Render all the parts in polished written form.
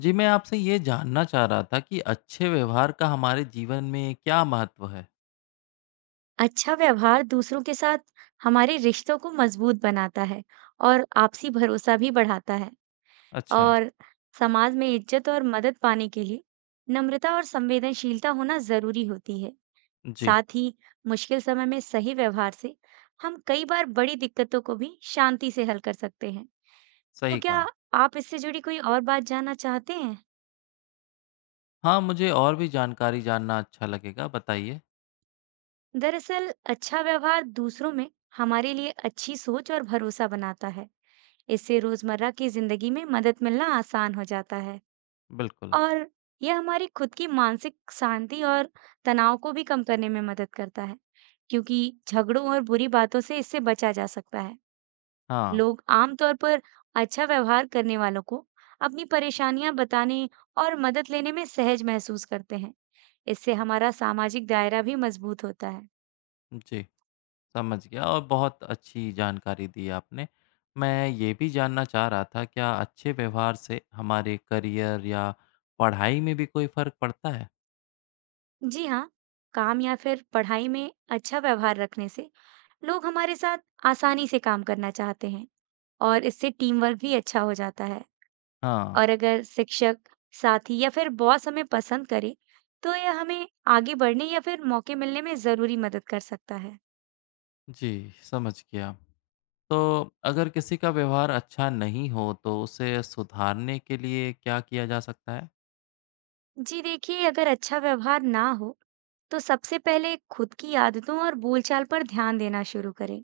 जी, मैं आपसे ये जानना चाह रहा था कि अच्छे व्यवहार का हमारे जीवन में क्या महत्व है? अच्छा व्यवहार दूसरों के साथ हमारे रिश्तों को मजबूत बनाता है और आपसी भरोसा भी बढ़ाता है। अच्छा, और समाज में इज्जत और मदद पाने के लिए नम्रता और संवेदनशीलता होना जरूरी होती है। जी, साथ ही मुश्किल समय में सही व्यवहार से हम कई बार बड़ी दिक्कतों को भी शांति से हल कर सकते हैं। तो सही क्या कहा। आप इससे जुड़ी कोई और बात जानना चाहते हैं? हाँ, मुझे और भी जानकारी जानना अच्छा लगेगा, बताइए। दरअसल अच्छा व्यवहार दूसरों में हमारे लिए अच्छी सोच और भरोसा बनाता है। इससे रोजमर्रा की जिंदगी में मदद मिलना आसान हो जाता है। बिल्कुल, और यह हमारी खुद की मानसिक शांति और तनाव को भी कम करने में मदद करता है, क्योंकि झगड़ों और बुरी बातों से इससे बचा जा सकता है। हाँ, लोग आमतौर पर अच्छा व्यवहार करने वालों को अपनी परेशानियां बताने और मदद लेने में सहज महसूस करते हैं। इससे हमारा सामाजिक दायरा भी मजबूत होता है। जी, समझ गया और बहुत अच्छी जानकारी दी आपने। मैं ये भी जानना चाह रहा था, क्या अच्छे व्यवहार से हमारे करियर या पढ़ाई में भी कोई फ़र्क पड़ता है? जी हाँ, काम या फिर पढ़ाई में अच्छा व्यवहार रखने से लोग हमारे साथ आसानी से काम करना चाहते हैं और इससे टीम वर्क भी अच्छा हो जाता है। हाँ, और अगर शिक्षक, साथी या फिर बॉस हमें पसंद करे, तो यह हमें आगे बढ़ने या फिर मौके मिलने में जरूरी मदद कर सकता है। जी, समझ गया। तो अगर किसी का व्यवहार अच्छा नहीं हो तो उसे सुधारने के लिए क्या किया जा सकता है? जी देखिए, अगर अच्छा व्यवहार ना हो, तो सबसे पहले खुद की आदतों और बोलचाल पर ध्यान देना शुरू करें।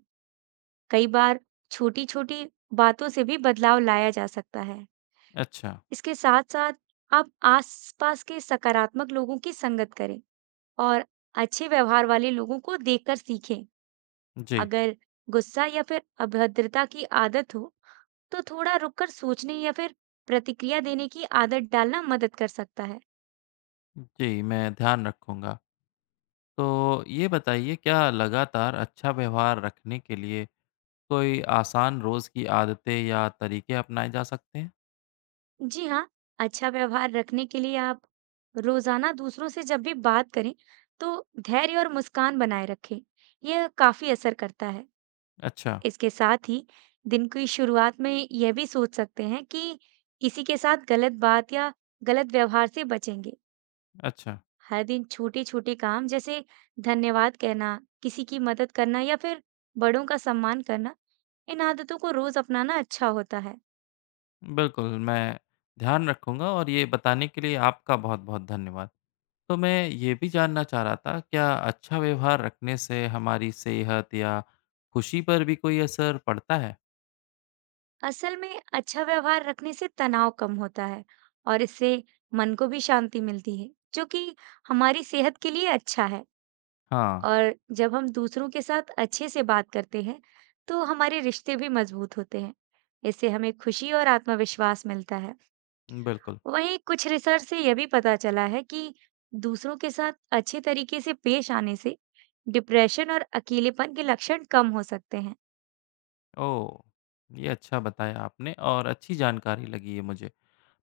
कई बार छोटी-छोटी बातों से भी बदलाव लाया जा सकता है। अच्छा, इसके साथ-साथ आप आसपास के सकारात्मक लोगों की संगत करें और अच्छे व्यवहार वाले लोगों को देखकर सीखें। जी, अगर गुस्सा या फिर अभद्रता की आदत हो, तो थोड़ा रुककर सोचने या फिर प्रतिक्रिया देने की आदत डालना मदद कर सकता है। जी, मैं ध्यान रखूँगा। तो ये बताइए क्या लगातार अच्छा व्यवहार रखने के लिए कोई आसान रोज़ की आदतें या तरीके अपनाए जा सकते हैं? जी हाँ, अच्छा व्यवहार रखने के लिए आप रोजाना दूसरों से जब भी बात करें, तो धैर्य और मुस्कान बनाए रखें। यह काफी असर करता है। अच्छा, इसके साथ ही दिन की शुरुआत में यह भी सोच सकते हैं कि किसी के साथ गलत बात या गलत व्यवहार से बचेंगे। अच्छा, हर दिन छोटे छोटे काम जैसे धन्यवाद कहना, किसी की मदद करना या फिर बड़ों का सम्मान करना, इन आदतों को रोज अपनाना अच्छा होता है। बिल्कुल मैं ध्यान रखूँगा और ये बताने के लिए आपका बहुत-बहुत धन्यवाद। तो मैं ये भी जानना चाह रहा था, क्या अच्छा व्यवहार रखने से हमारी सेहत या खुशी पर भी कोई असर पड़ता है? असल में अच्छा व्यवहार रखने से तनाव कम होता है और इससे मन को भी शांति मिलती है, जो कि हमारी सेहत के लिए अच्छा है। हाँ, और जब हम दूसरों के साथ अच्छे से बात करते हैं, तो हमारे रिश्ते भी मजबूत होते हैं। इससे हमें खुशी और आत्मविश्वास मिलता है। बिल्कुल। वहीं कुछ रिसर्च से यह भी पता चला है कि दूसरों के साथ अच्छे तरीके से पेश आने से डिप्रेशन और अकेलेपन के लक्षण कम हो सकते हैं। ओह! ये अच्छा बताया आपने और अच्छी जानकारी लगी ये मुझे।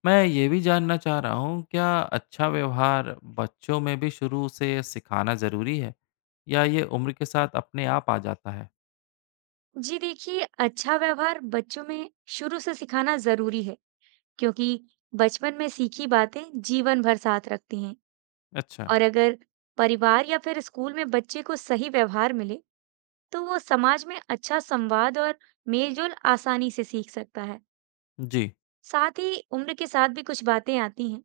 मैं ये भी जानना चाह रहा हूँ, क्या अच्छा व्यवहार बच्चों में भी शुरू से सिखाना ज़रूरी है, या ये उम्र के साथ अपने आप आ जाता है? जी देखिए, अच्छा व्यवहार बच्चों में शुरू से सिखाना जरूरी है, क्योंकि बचपन में सीखी बातें जीवन भर साथ रखती हैं। अच्छा, और अगर परिवार या फिर स्कूल में बच्चे को सही व्यवहार मिले, तो वो समाज में अच्छा संवाद और मेलजोल आसानी से सीख सकता है। जी, साथ ही उम्र के साथ भी कुछ बातें आती हैं,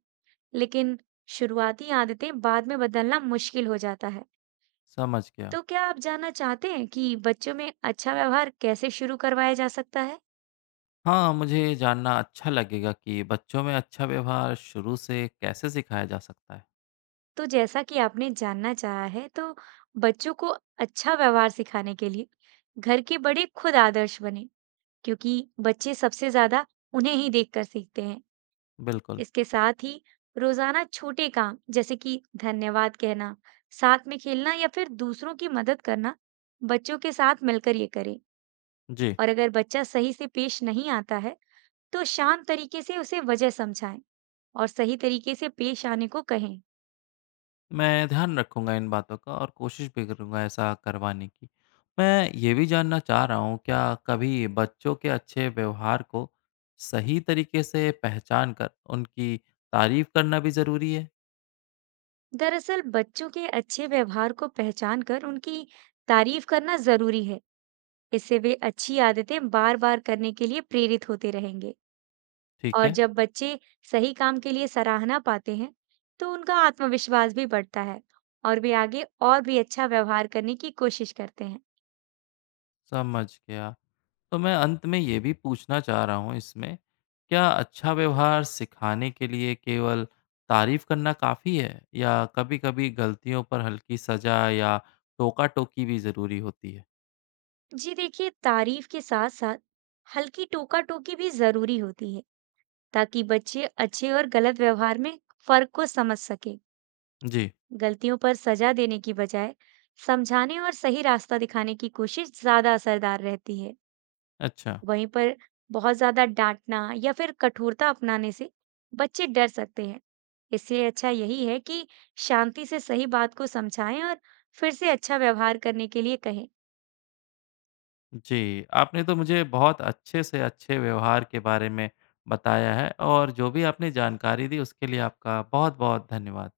लेकिन शुरुआती आदतें बाद में बदलना मुश्किल हो जाता है। समझ गया। तो क्या आप जानना चाहते हैं कि बच्चों में अच्छा व्यवहार कैसे शुरू करवाया जा सकता है? हाँ, मुझे जानना अच्छा लगेगा कि बच्चों में अच्छा व्यवहार शुरू से कैसे सिखाया जा सकता है। तो जैसा कि आपने जानना चाहा है, तो बच्चों को अच्छा व्यवहार सिखाने के लिए घर के बड़े खुद आदर्श बने क्योंकि बच्चे सबसे ज्यादा उन्हें ही देखकर सीखते हैं। बिल्कुल, इसके साथ ही रोजाना छोटे काम जैसे कि धन्यवाद कहना, साथ में खेलना या फिर दूसरों की मदद करना, बच्चों के साथ मिलकर ये करें। जी। और अगर बच्चा सही से पेश नहीं आता है, तो शांत तरीके से उसे वजह समझाएं और सही तरीके से पेश आने को कहें। मैं ध्यान रखूँगा इन बातों का और कोशिश भी करूँगा ऐसा करवाने की। मैं ये भी जानना चाह रहा हूँ, क्या कभी बच्चों के अच्छे व्यवहार को सही तरीके से पहचान कर उनकी तारीफ़ करना भी ज़रूरी है? दरअसल बच्चों के अच्छे व्यवहार को पहचान कर उनकी तारीफ करना जरूरी है। इससे वे अच्छी आदतें बार बार करने के लिए प्रेरित होते रहेंगे। ठीक और है, जब बच्चे सही काम के लिए सराहना पाते हैं, तो उनका आत्मविश्वास भी बढ़ता है और वे आगे और भी अच्छा व्यवहार करने की कोशिश करते हैं। समझ गया। तो मैं अंत में ये भी पूछना चाह रहा हूँ इसमें, क्या अच्छा व्यवहार सिखाने के लिए केवल तारीफ करना काफ़ी है या कभी-कभी गलतियों पर हल्की सज़ा या टोका-टोकी भी ज़रूरी होती है? जी देखिए, तारीफ के साथ-साथ हल्की टोका-टोकी भी जरूरी होती है, ताकि बच्चे अच्छे और गलत व्यवहार में फर्क को समझ सकें। जी, गलतियों पर सजा देने की बजाय समझाने और सही रास्ता दिखाने की कोशिश ज्यादा असरदार रहती है। अच्छा। वहीं पर बहुत ज्यादा डांटना या फिर कठोरता अपनाने से बच्चे डर सकते हैं। इससे अच्छा यही है कि शांति से सही बात को समझाएं और फिर से अच्छा व्यवहार करने के लिए कहें। जी, आपने तो मुझे बहुत अच्छे से अच्छे व्यवहार के बारे में बताया है और जो भी आपने जानकारी दी उसके लिए आपका बहुत-बहुत धन्यवाद।